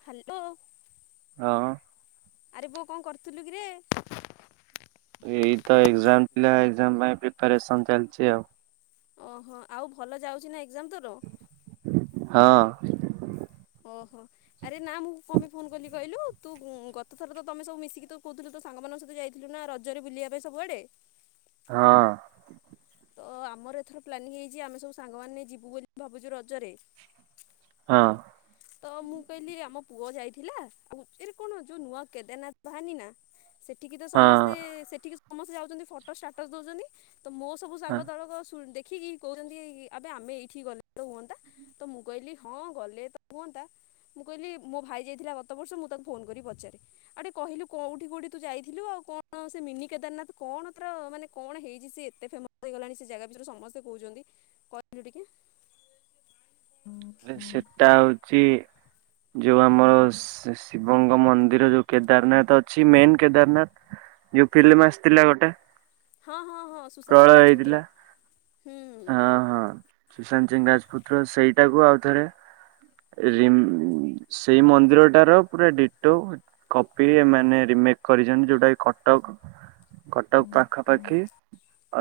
Hello. ହଁ। ଆରେ ପୁଅ କଣ କରୁଥିଲୁ କିରେ? ଏଇତ ଏକ୍ଜାମ ଥିଲା ଏକ୍ଜାମ ପାଇଁ ପ୍ରେପ୍ୟାରେସନ ଚାଲିଛି ଆଉ। ଓହୋ ଆଉ ଭଲ ଯାଉଛି ନା ଏକ୍ଜାମ ତୋର? ହଁ। ଓହୋ ଆରେ ନା ମୁଁ କଁ ପାଇଁ ଫୋନ କଲି କହିଲୁ, ତୁ ଉଁ ଗତ ଥର ତମେ ସବୁ ମିଶିକି ତୁ କହୁଥିଲୁ ତୋ ସାଙ୍ଗମାନଙ୍କ ସହିତ ଯାଇଥିଲୁ ନା ରଜରେ ବୁଲିଆ ପାଇଁ ସବୁଆଡେ। ହଁ। ତ ଆମର ଏଥର ପ୍ଲାନିଂ ହେଇଚି ଆମେ ସବୁ ସାଙ୍ଗମାନେ ଯିବୁ ବୋଲି ଭାବୁଚୁ ରଜରେ। ହଁ। ତ ମୁଁ କହିଲି ଆମ ପୁଅ ଯାଇଥିଲା ଆଉ ଏରେ କଣ ଯୋଉ ନୂଆ କେଦାରନାଥ ବାହାରିନି ନା। ସେଠିକି ତ ସମସ୍ତେ ହଁ ସେଠିକି ସମସ୍ତେ ଯାଉଛନ୍ତି ଫଟୋ ଷ୍ଟାଟସ ଦଉଛନ୍ତି। ତ ମୋ ସବୁ ସାଙ୍ଗ ଦଳକ ଶୁଣ ଦେ ଖିକି କହୁଛନ୍ତି ଆବେ ଆମେ ଏଇଠି ଗଲେ ତ ହୁଅନ୍ତା, ତ ମୁଁ କହିଲି ହଁ ଗଲେ ତ ହୁଅନ୍ତା ମୁଁ କହିଲି ମୋ ଭାଇ ଯାଇଥିଲା ଗତବର୍ଷ ମୁଁ ତାକୁ ଫୋନ କରି ପଚାରେ ଆଉ ଟିକେ କହିଲୁ କୋଉଠି କୋଉଠି ତୁ ଯାଇଥିଲୁ ଆଉ କଣ ସେ ମିନି କେଦାରନାଥ କଣ ତାର ମାନେ କଣ ହେଇଚି ସେ ଏତେ ଫେମସ ହେଇଗଲାଣି ସେ ଜାଗା ବିଷୟରେ ସମସ୍ତେ କହୁଛନ୍ତି, କହିଲୁ ଟିକେ। ଆରେ ସେଟା ହଉଛି ଯୋଉ ଆମର ଶି-ଶିବଙ୍କ ମନ୍ଦିର ଯୋଉ କେଦାରନାଥ ଅଛି ମେନ କେଦାରନାଥ, ଯୋଉ ଫିଲ୍ମ ଆସଥିଲା ଗୋଟେ। ହଁ ହଁ। ହଁ ସୁଶାନ୍ତ ପ୍ରଳୟ ସିଂ ହେଇଥିଲା ରାଜପୁତ୍ର ହୁଁ। ହଁ ହଁ। ସୁଶାନ୍ତ ସିଂ ରାଜପୁତ ର ସେଇଟାକୁ ଆଉଥରେ ରିମ୍ ସେଇ ମନ୍ଦିରଟାର ପୁରା ଡିଟୋ କପି ମାନେ ରିମେକ୍ କରିଛନ୍ତି ଯୋଉଟା କି କଟକ କଟକ ପାଖାପାଖି।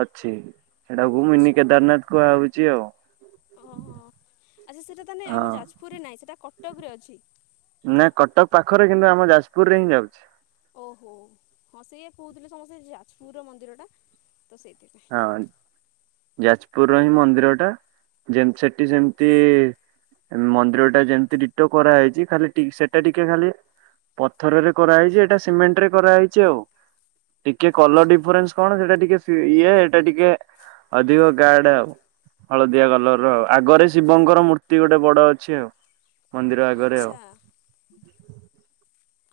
ଅଛି। ସେଟାକୁ ମିନି ଆଚ୍ଛା କେଦାରନାଥ କୁହା ହଉ ଚି ଆଉ ଓହୋ ଆଚ୍ଛା ସେଇଟା ତାନେ ହଁ ଆମ ଯାଜପୁରରେ ନାହିଁ ସେଇଟା କଟକରେ ଅଛି। ନା କଟକ ପାଖରେ କିନ୍ତୁ ଆମ ଯାଜପୁରରେ ହିଁ ଯାଉଛି। ଓହୋ ହଁ ସେଇଆ କହୁଥିଲେ ସମସ୍ତେ ଯାଜ୍ ପୁର ମନ୍ଦିରଟା ତ ସେଇଥିପାଇଁ ଯାଜପୁର ର ହିଁ ମନ୍ଦିର ଟା ଯେମତି ସେଠି ସେମିତି ମନ୍ଦିର ଟା ଯେମିତି ଡିଟୋ କରାହେଇଚି ଖାଲି ଟି ସେଟା ଟିକେ ଖାଲି ପଥରରେ କରାହେଇଚି ଏଇଟା ସିମେଣ୍ଟ ରେ କରାହେଇଚି ଆଉ ଟିକେ କଲର ଆଚ୍ଛା ଡିଫରେନ୍ସ କଣ ସେଟା ଟିକେ ଫି ଇଏ ଏଇଟା ଟିକେ ଅଧିକ ଗାଡ ଆଉ। ହଳଦିଆ ଓହୋ କଲର ଆଉ ଆଗରେ ଶିବଙ୍କର ମୂର୍ତ୍ତି ଗୋଟେ ବଡ ଅଛି ଆଉ ମନ୍ଦିର ଆଗରେ ଆଉ ଆଚ୍ଛା।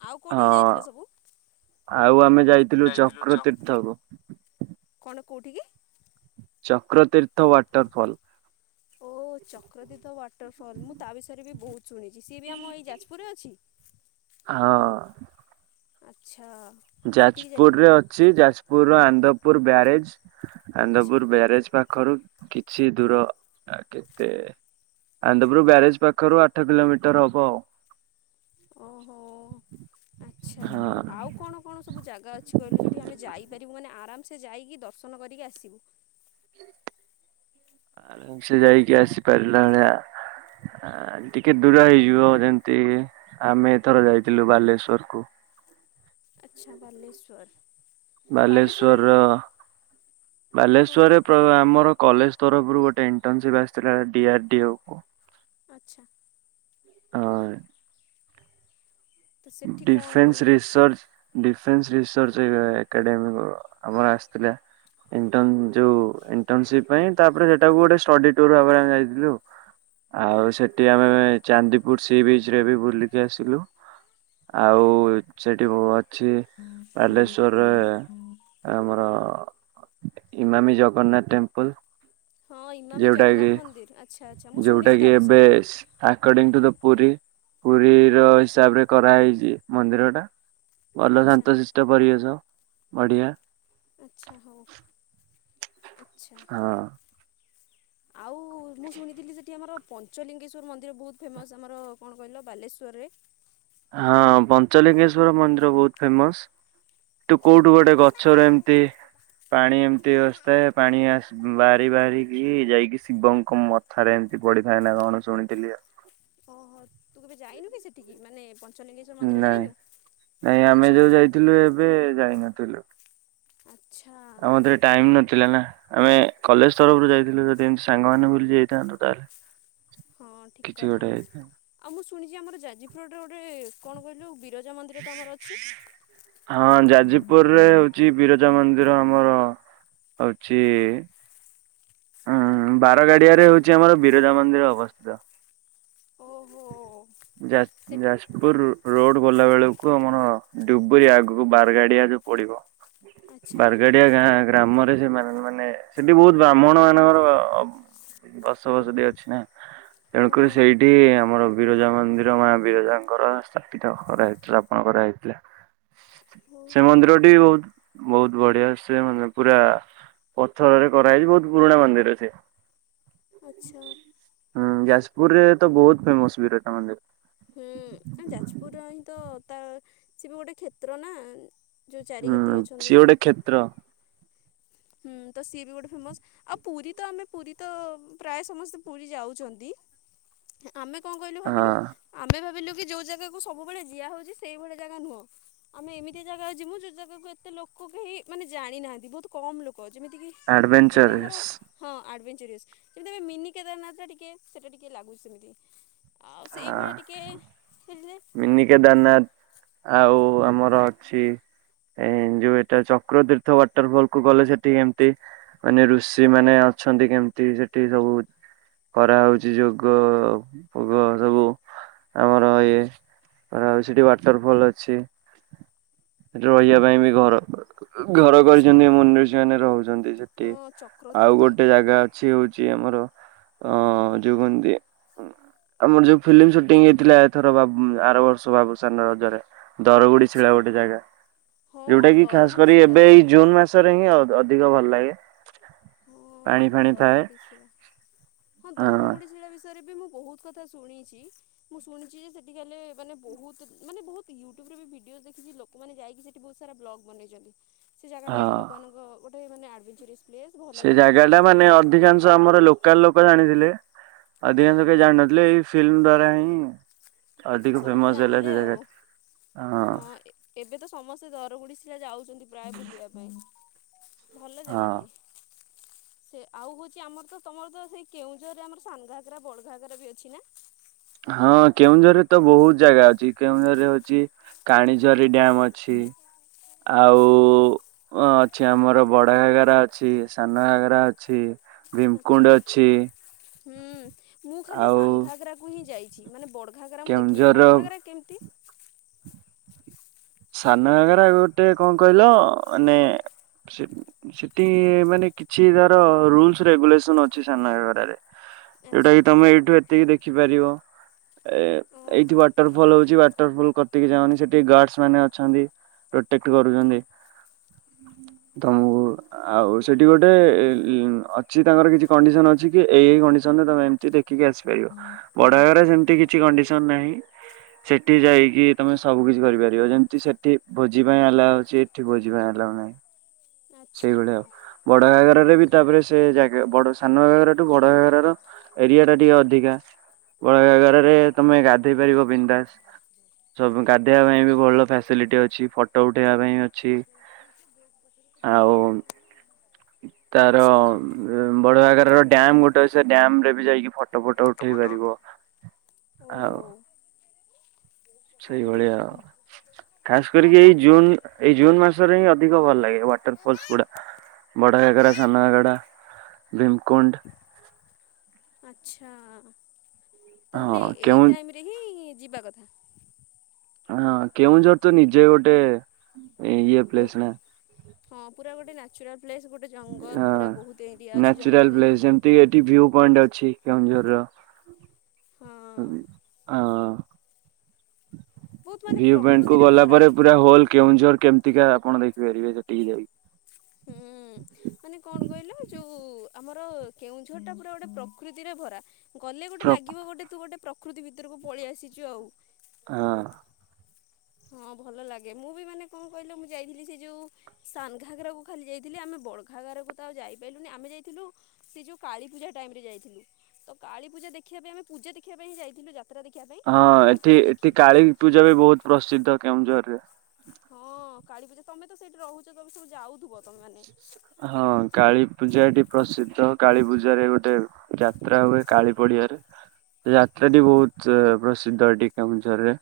ଆଉ କୋଉଠିକି ହଁ। ଯାଇଥିଲ ସବୁ। ଆଉ ଆମେ ଯାଇଥିଲୁ ଚକ୍ର ତୀର୍ଥକୁ କେଉଠି କି? ଚକ୍ରତୀର୍ଥ ୱାଟରଫଲ୍ ଓ ଚକ୍ରତୀର୍ଥ ୱାଟରଫଲ ମୁଁ ତା ବିଷୟରେ ବି ବହୁତ ଶୁଣିଛି ସିଏ ବି ଆମ ଏଇ ଯାଜପୁରରେ ଅଛି। ହଁ ଆଚ୍ଛା ସେଠିକି ଯାଇଥିଲି ଯାଜପୁରରେ ଅଛି ଯାଜପୁର ର ଉଦପୁର ବ୍ୟାରେଜ୍ ଆଚ୍ଛା ଆନନ୍ଦପୁର ବ୍ୟାରେଜ ପା ପାଖରୁ କିଛି ଦୂର କେତେ ଆନ୍ଦପୁର ବ୍ୟାରେଜ ପାଖରୁ ଆଠ କିଲୋମିଟର ହବ ଆଉ ଓହୋ ଆଛା ହଉ ଆଉ କଣ କଣ ସବୁ ଜାଗା ଅଛି କହିଲୁ ଯୋଉଠି ଆମେ ଯାଇପାରିବୁ ମାନେ ଆରାମସେ ଯାଇକି ଦର୍ଶନ କରିକି ଆସିବୁ। ଆରାମ ସେ ଯାଇକି ଆସିପାରିଲା ଭଳିଆ ଟିକେ ଦୂର ହେଇଯିବ ଯେମତି ଆମେ ଏଥର ଯାଇଥିଲୁ ବାଲେଶ୍ଵର କୁ ଆଚ୍ଛା ବାଲେଶ୍ଵର। ବାଲେଶ୍ଵରର ହଁ ବାଲେଶ୍ଵରରେ ଆମର କଲେଜ ତରଫରୁ ଗୋଟେ ଇଣ୍ଟନସିପ ଆସିଥିଲା ଡି ଆର ଡି ଆଉ କ ଆଚ୍ଛା। ହଁ ତ ସେଠି କ'ଣ ଡିଫେନ୍ସ ମାନେ ରିସର୍ଚ୍ଚ ଡିଫେନ୍ସ ରିସର୍ଚ୍ଚ ଏକାଡେମୀ ଆମର ଆସିଥିଲା ଯ ଇଣ୍ଟନସିପ ପାଇଁ ତାପରେ ସେଟାକୁ ଗୋଟେ ଷ୍ଟଡି ଟୁରରେ ଭଳି ଯାଇଥିଲୁ ଆଉ ସେଠି ଆମେ ଚାନ୍ଦିପୁର ସି ବିଚରେ ବି ବୁଲିକି ଆସିଲୁ। ଆଉ ସେଠି ବହୁତ ଅଛି ବାଲେଶ୍ୱଵରରେ ଆମର। ଇମାମୀ ଜଗନ୍ନାଥ ଟେମ୍ପଲ ହଁ ଇମାମି ଯୋଉଟା ଜଗନ୍ନାଥ କି ମନ୍ଦିର ଆଚ୍ଛା ଆଚ୍ଛା ମୁଁ ଯୋଉଟା ଶୁଣିଛି ତା କି ଏବେ ବିଷୟରେ according to the Puri Puri ର ହିସାବରେ କରାହେଇଛି ମନ୍ଦିର ଟା ଭଲ ଆଚ୍ଛା ଶାନ୍ତଶିଷ୍ଟ ପରିବେଶ ବଢିଆ। ଆଚ୍ଛା ହଉ। ଆଚ୍ଛା ହଁ। ଆଉ ମୁଁ ଶୁଣିଥିଲି ସେଠି ଆମର ପଞ୍ଚଲିଙ୍ଗେଶ୍ଵର ମନ୍ଦିର ବହୁତ ଫେମସ ଆମର କଣ କହିଲ ବାଲେଶ୍ୱରରେ। ହଁ ପଞ୍ଚଲିଙ୍ଗେଶ୍ଵର ମନ୍ଦିର ବହୁତ ଫେମସ। ତୁ କୋଉଠୁ ଗୋଟେ ଗଛର ଏମତି ପାଣି ଏମିତିସ୍ଥାଏ ପାଣି ବାହାରି ବାହାରିକି ଯାଇକି ଶିବଙ୍କୁ ମଥାରେ ଏମିତି ପଡିିଥାଏ ନା କଣ ଶୁଣିଥିଲି ଆଉ। ଓହୋ ତୁ କେବେ ଯାଇନୁ କି ସେଠିକି ମାନେ। ପଞ୍ଚଲିଙ୍ଗେଶ୍ୱର ମନ୍ଦିର ନାଇଁ ଯାଇନୁ ନାଇଁ ଆମେ ଆଚ୍ଛା ଯୋଉ ଯାଇଥିଲୁ ଏବେ ଯାଇନଥିଲୁ ଆଚ୍ଛା ଆଉ ମତରେ ଟାଇମ ନଥିଲା ନା। ଆମେ କଲେଜ ତରଫରୁ ଯାଇଥିଲୁ ଯଦି ଏମିତି ସାଙ୍ଗ ମାନେ ବୁଲି ଯାଇଥାନ୍ତୁ ତାହେଲେ। ହଁ ଠିକ କିଛି କଥା ଗୋଟେ ହେଇଥାନ୍ତା। ଆଉ ମୁଁ ଶୁଣିଛି ଆମର ଯାଜପୋଡରେ ଗୋଟେ। କଣ କହିଲୁ? ବିରଜା ମନ୍ଦିର ତ ଆମର ଅଛି ହଁ ଯାଜପୁର ରେ ହଉଛି ବିରଜା ମନ୍ଦିର। ଆମର ହଉଛି ହୁଁ ବାରଗାଡିଆରେ ହଉଛି ଆମର ବିରଜା ମନ୍ଦିର ଅବସ୍ଥିତ। ଓହୋ ଯା ସେ ଯାଜପୁର ରୋଡ ଗଲା ବେଳକୁ ଆମର ଡୁବରି ଆଗକୁ ବାରଗାଡିଆ ଯୋଉ ପଡିବ। ଆଚ୍ଛା ବାରଗାଡିଆ ଗାଁ ଗ୍ରାମରେ। ମାନେ ସେଠି ବହୁତ ବ୍ରାହ୍ମଣ ମାନଙ୍କର ବସବସତି ଅଛି ନା। ତେଣୁକରି ଓହୋ ସେଇଠି ଆମର ବିରଜା ମନ୍ଦିର ମା ବିରଜାଙ୍କର ସ୍ଥାପିତ କରାହେଇଥିଲା ସ୍ଥାପିତ କରାହେଇଥିଲା ହଉ ସେ ମନ୍ଦିରଟି ବହୁତ ବହୁତ ବଢିଆ ସେ ମ ପୁରା ପଥରରେ କରାହେଇଛି ବହୁତ ବହୁତ ପୁରୁଣା ମନ୍ଦିର ସେ। ଆଚ୍ଛା। ହୁଁ ଯାଜପୁରରେ ତ ବହୁତ ଫେମସ ବିରାଟା ମନ୍ଦିର। ହୁଁ ଯାଜପୁରର ହିଁ ତ ତା ସେ ବି ଗୋଟେ କ୍ଷେତ୍ର ନା। ଯେଉଁ ଚାରି ହୁଁ କ୍ଷେତ୍ର ଅଛନ୍ତି ସିଏ ଗୋଟେ କ୍ଷେତ୍ର। ହୁଁ ତ ସିଏ ବି ଗୋଟେ ଫେମସ ଆଉ ପୁରୀ ତ ଆମେ ପୁରୀ ତ ପ୍ରାୟ ସମସ୍ତେ ପୁରୀ ଯାଉଛନ୍ତି। ଆମେ କଣ କହିଲୁ ହଁ ଭାବିଲୁ ଆମେ ଭାବିଲୁ ଯୋଉ ଜାଗାକୁ ସବୁବେଳେ ଯିଆ ହଉଛି ସେଇଭଳି ଜାଗା ନୁହଁ ଆମେ ଏମିତି ଜାଗା ଯିମୁ ଯୋଉ ଜାଗାକୁ ଏତେ ଲୋକ କେହି ମାନେ ଜାଣିନାହାନ୍ତି ବହୁତ କମ୍ ଲୋକ କହୁ ଯେମିତି କି ଏବେ ଆମର ଆଡଭେଞ୍ଚରସ୍ ହଁ କିନ୍ତୁ ମିନି କେଦାରନାଥ ଟିକେ ସେଇଟା ଟିକେ ଲାଗୁଛି ସେମିତି। ଆଉ ଆ ସେଇଭଳିଆ ଟିକେ। ମିନି କେଦାରନାଥ ଆଉ ଆ ମର ଅଛି ଏ ଯୋଉ ଏଟା ଚକ୍ର ତୀର୍ଥ ୱାଟରଫଲ କୁ ଗଲେ ସେଠି କେମତି ମାନେ ଋଷି ମାନେ ଅଛନ୍ତି କେମିତି ସେଠି ସବୁ କରାହଉଛି ଯଗୋ ପଗୋ ସବୁ ଆମର ଏ ଆଉ ସେଠି ୱାଟରଫଲ ଅଛି ସେଠି ରହିବା ପାଇଁ ବି ଘର ଘର ଆଚ୍ଛା। କରିଛନ୍ତି ମୁନି ରୁଷି ମାନେ ରହୁଛନ୍ତି ସେଠି ହଁ ଆଉ ଚକ୍ରତୀର୍ଥ ଗୋଟେ ଜାଗା ଅଛି ହଉଛି ଆମର ଅ ଯୋଉ କହନ୍ତି ଆମର ଯୋଉ ଫିଲ୍ମ ସୁଟିଂ ହେଇଥିଲା ଏଥର ବାବୁ ଉଁ ଆର ବର୍ଷ ବାବୁସାନର ରଜରେ ଦରଗୁଡି ସିଳା ଆଚ୍ଛା। ଗୋଟେ ଜାଗା ହଁ ଯୋଉଟା କି ଖାସ ଦରଗୁଡି କରି ଶିଳା। ଏବେ ଏଇ ଜୁନ ମାସରେ ହିଁ ଆଉ ଅଧିକ ଭଲ ଲାଗେ ପାଣି ହଁ ଫାଣି ଥାଏ। ଦରଗୁଡି ଶିଳା ହଁ ଦରଗୁଡି ଶିଳା ବିଷ ବିଷୟରେ ମୁଁ ବହୁତ କଥା ଶୁଣିଚି ମୁଁ ଶୁଣିଛି ଯେ ସେଠି କାଲେ ମାନେ ବହୁତ ମାନେ ବହୁତ ୟୁଟୁବରେ ଭିଡିଓ ଦେଖିକି ଲୋକମାନେ ଯାଇକି ସେଠି ବହୁତ ସାରା ବ୍ଲଗ ବନେଇଛନ୍ତି। ସେ ଜାଗାଟା ବି ହଁ ଲୋକମାନଙ୍କ ଗୋଟ ମାନେ ଡଭେଞ୍ଚାର ପ୍ସ୍ଲେ ସେ ଜାଗା ଟା ମାନେ ଅଧିକାଂଶ ଆମର ଲୋକାଲ ଲୋକ ଆପଣ ଜାଣିଥିଲେ। ହୁଁ ଅଧିକାଂଶ କେହି ଜାଣିନଥିଲେ ଏଇ ଫିଲ୍ମ ଦ୍ଵାରା ହିଁ ହୁଁ। ସମସ୍ତେ ଜାଣିଲେ ଆଉ ହଁ ଏ-ଏବେ ତ ସମସ୍ତେ ଦରବୁଢ଼ୀ ଯା-ଯାଉଚନ୍ତି ପ୍ରାୟ ବୁଳିବା ପାଇଁ ଭଲ ହଁ ଜାଗାଟିଏ। ସେ ଆଉ ହୋଉଚି ଆମର ତ ତମର ତ ସେଇ କେଉଁଝରରେ ଆମର ସାନ୍ ଘାଗରା ବଡ ଘାଗରା ବି ଅଛି ନା? ହଁ କେଉଁଝରରେ ତ ବୋହୁତ ଜାଗା ଅଛି କେଉଁଝରରେ ଅଛି କାଣୀଝ ସେ ଡ୍ୟାମ ଅଛି। ଆଉ ଅଛି ଆମର ବଡ ଘାଗରା ଅଛି ସାନ ଘାଗରା ଅଛି। ଆଛା ଭୀମକୁଣ୍ଡ ଅଛି ହୁଁ ମୁଁ ଖାଲି ଆଉ ସାନ୍ ଘାଗରାକୁ ହିଁ ଯାଇ ଚି ମାନେ ବଡ ଘାଗରା ମୁଁ ଦେଖିନି କେଉଁଝରର ବଡ ଘାଗରା କେମିତି? ସାନ ଘାଗରା ଗୋଟେ କଣ କହିଲ ମାନେ ସେ-ସେଠି ମାନେ କିଛି ତାର ରୁଲସ ରେଗୁଲେସନ ଅଛି ସାନ ଘାଗରାରେ। ଆଚ୍ଛା। ଯୋଉଟାକି ତମେ ଏଇଠୁ ଏତିକି ଦେଖିପାରିବ। ଏ-ଏଇଠି ୱାଟର ଫଲ୍ ହୋଉଚି ୱାଟର ଫୁଲ୍ କତିକି ଜାଉନି ସେଠି ଗାର୍ଡସ ମାନେ ଅଛନ୍ତି ପ୍ରଟେକ୍ଟ କରୁଛନ୍ତି ତମକୁ ଆଉ ସେଠି ଗୋଟେ ଅଛି ତାଙ୍କର କିଛି କଣ୍ଡିସନ ଅଛି କି ଏଇ କଣ୍ଡିନରେ ତମେ ଏମିତି ଦେଖିକି ଆସିପାରିବ ବଡଘାଗରା ରେ ସେମତି କିଛି କଣ୍ଡିସନ ନାହିଁ ସେଠି ଯାଇକି ତମେ ସବୁ କିଛି କରିପାରିବ। ବ ଯେମିତି ସେଠି ଭୋଜି ପାଇଁ ଆଲାଉ ଅଛି ଏଠି ଭୋଜି ପାଇଁ ଆଲଉ ନାହିଁ। ସେଇ ଆଚ୍ଛା ଭଳିଆ ଆଉ ବଡଘାଗରା ହେଲେବି ତାପରେ ସେ ଜାଗା ବଡ ସାନ ଘାଗରା ଠୁ ବଡଘାଗରା ର ଏରିଆ ଟା ଟିକେ ଅଧିକା ବଡଘାଗରା ରେ ତମେ ଗା ଦେଇପାରିବ ବିନ୍ଦାସ ସବୁ ଗାଧେଇବା ପାଇଁ ବି ଭଲ ଫ୍ୟାସିଲିଟି ଅଛି, ଫଟୋ ଉଠେଇବା ପାଇଁ ଅଛି ଆଉ ତାର ଆଚ୍ଛା ବଡ ଘାଗରାର ଡ୍ୟାମ ଗୋଟେ ଅଛି ସେ ଡ୍ୟାମ ରେ ବି ଯାଇକି ଫଟ ଫଟ ଫଟ ଉଠେଇ ପାରିବ ଓ ଆଉ ଆରେ ସେଇଭଳିଆ ଆଉ ଖାସ ହଁ କରିକି ଏଇ ତମ ଜୁନ ଏଇ ଜୁନ ମାସରେ ହିଁ ଅଧିକ ଭଲ ଲାଗେ ୱାଟର ଫଲସ ଗୁଡା ବଡଘାଗରା, ସାନ ଘାଗରା ଭୀମ କୁଣ୍ଡ ଆଚ୍ଛା। ତାହେଲେ ଏଇ କେଉଁ ଟାଇମ ରେ ହିଁ ଯିବା କଥା ହଁ କେଉଁଝର ତ ନିଜେ ଗୋଟେ ଇ ଏ ପ୍ଲେସ ନା ଚୁରାଲ ହଁ ଅଛି ଜଙ୍ଗଲ ନ୍ୟଚୁରାଲ ଏରିଆ। ପ୍ଲେସ ଯେମତି ଏଠି ଭିୟୁ ପଏଣ୍ଟ ଅଛି। କେଉଁଝରର। ହଁ ହ ଅ ବହୁତ ମାନେ ଭିଉ ପଏଣ୍ଟ କୁ ପ୍ରକୃତିରେ ଗଲା ଭରା ପରେ ପୁରା ହୋଲ କେଉଁଝର କେମତି ଟିକା ଆପଣ ଦେଖିପାରିବେ ସେଠିକି ଯାଇକି ହୁଁ ମାନେ କଣ କହିଲ ଯୋଉ ଆମର କେଉଁଝର ଟା ପୁରା ଗୋଟେ ପ୍ରକୃତିରେ ଭରା। ଗଲେ ଗୋଟେ ଲାଗିବ ଗୋଟେ ତୁ ଗୋଟେ ପ୍ର ପ୍ରକୃତି ଭିତରକୁ ପଳେଇ ଆସିଚୁ ଆଉ। ହଁ। ହଁ ଭଲ ଲାଗେ ମୁଁ ବି ମାନେ କଣ କହିଲ ମୁଁ ଯାଇଥିଲି ସେ ଯୋଉ ସାନଘାଗରାକୁ ଖାଲି ଯାଇଥିଲି ଆମେ ବଡଘାଘରକୁ ତ ଆଉ ଯାଇପାରିଲୁନି ଆମେ ଯାଇଥିଲୁ ସେ ଯୋଉ କାଳୀପୂଜା ଟାଇମ ରେ ଯାଇଥିଲୁ ତ କାଳୀପୂଜା ଦେଖିବା ପାଇଁ ଆମେ ପୂଜା ଦେଖିବା ପାଇଁ ଯାଇଥିଲୁ ଯା ହଁ ଏଠି ଏଠି କାଳୀ ପୂଜା ବି ବହୁତ ପ୍ର ଶିଦ୍ଧ କେଉଁଝରରେ। ହଁ କାଳୀପୂଜା ତମେ ତ ସେଇଠି ରହୁଛ ତମ ସବୁ ଯାଉଥିବ। ତମେ ମାନେ। ହଁ କାଳୀ ପୂଜା ଏଠି ପ୍ରସିଦ୍ଧ। କାଳୀ ପୂଜାରେ ଗୋଟେ ଯାତ୍ରା ହୁଏ କାଳୀ ପଡିଆରେ ସେ ଯାତ୍ରା ଟି ବହୁତ ପ୍ରସିଦ୍ଧ ଏଠି କେଉଁଝରରେ।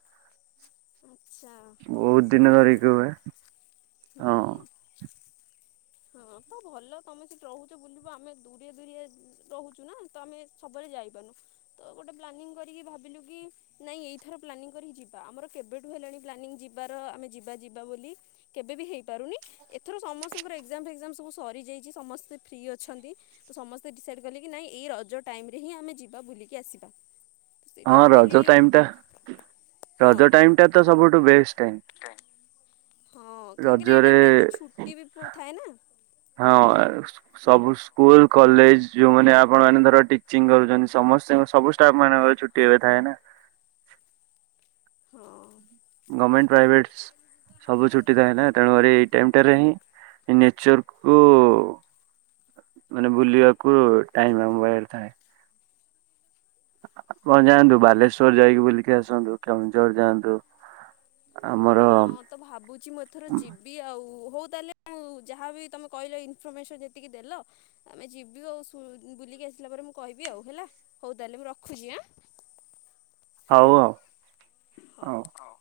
ଆଛା ହଁ ମୁଁ ବହୁତ ଦିନ ଧରିକି ଶୁଣିଥିଲି ହୁଏ। ହଁ ହୁଁ। ହଁ ତ ଭଲ ତମେ ସେଠି ରହୁଛ ବୁଲିବୁ ଆମେ ଦୁରେ ଦୁରିଆ ରହୁଛୁ ନା ତ ଆମେ ସବୁବେଳେ ଯାଇପାରୁନୁ ତ ଗୋଟେ ପ୍ଲାନିଂ କରିକି ଭାବିଲୁ କି ନାଇଁ ଏଇଥର ପ୍ଲାନିଂ କରିକି ଯିବା ଆମର କେବେଠୁ ହେଲାଣି ପ୍ଲାନିଂ ଯିବାର ଆମେ ଯିବା ଯିବା ବୋଲି କେବେବି ହେଇପାରୁନି ଏଥର ସମସ୍ତଙ୍କର ଏକ୍ଜାମ ଫେକ୍ଜାମ ସବୁ ସରିଯାଇଛି ସମସ୍ତେ ଫ୍ରି ଅଛନ୍ତି ତ ସମସ୍ତେ ଡିସାଇଡ୍ କଲେ କି ନାଇଁ ଏଇ ରଜ ଟାଇମ ରେ ହିଁ ଆମେ ଯିବା ବୁଲିକି ଆସିବା। ହଁ ସେଇଥିପାଇଁ ମୁଁ କହିଲି ରଜ ଟାଇମ ଟା ରଜ ଟାଇମଟା ତ ସବୁଠୁ ବେଷ୍ଟ। ଟାଇମ। କାଇଁ ହଁ କାହିଁକି ନା ଏତେ ରଜରେ ଟାଇମ ରେ ଏତେ ଛୁଟି ବି ଥାଏ ନା। ହଁ ଏ ସବୁ ସ୍କୁଲ କଲେଜ ଯୋଉମାନେ ଆପଣ ମାନେ ଧର ଟିଚିଂ କରୁଛନ୍ତି ସମସ୍ତ ସବୁ ଷ୍ଟାଫ ମାନଙ୍କର ଛୁଟି ହେବେ ଥାଏ ନା। ହଁ। ଗମେଣ୍ଟ ପ୍ରାଇଭେଟ ସବୁ ଛୁଟି ଥାଏ ନା ତେଣୁକରି ଏଇ ଟାଇମଟାରେ ହିଁ ନେଚରକୁ ମାନେ ବୁଲିବାକୁ ଟାଇମ ଆମପାଖରେ ଥାଏ। ଆପଣ ଯାଆନ୍ତୁ ବାଲେଶ୍ଵର ଯାଇକି ବୁଲିକି ଆସନ୍ତୁ କେଉଁଝର ଯାଆନ୍ତୁ। ଆମର ହଁ ତ ଭାବୁଛି ମୁଁ ଏଥର ଯିବି ଆଉ। ହଉ ତାହେଲେ ମୁଁ ଯାହାବି ତମେ କହିଲ ଇନଫରମେସନ ଯେତିକି ଦେଲ ଆମେ ଯିବୁ ଆଉ ଶୁ ବୁଲିକି ଆସିଲା ପରେ ମୁଁ କହିବି ଆଉ ହେଲା ହଉ ତାହେଲେ ମୁଁ ରଖୁଛି ଆଁ। ହଉ ହଉ ହଉ।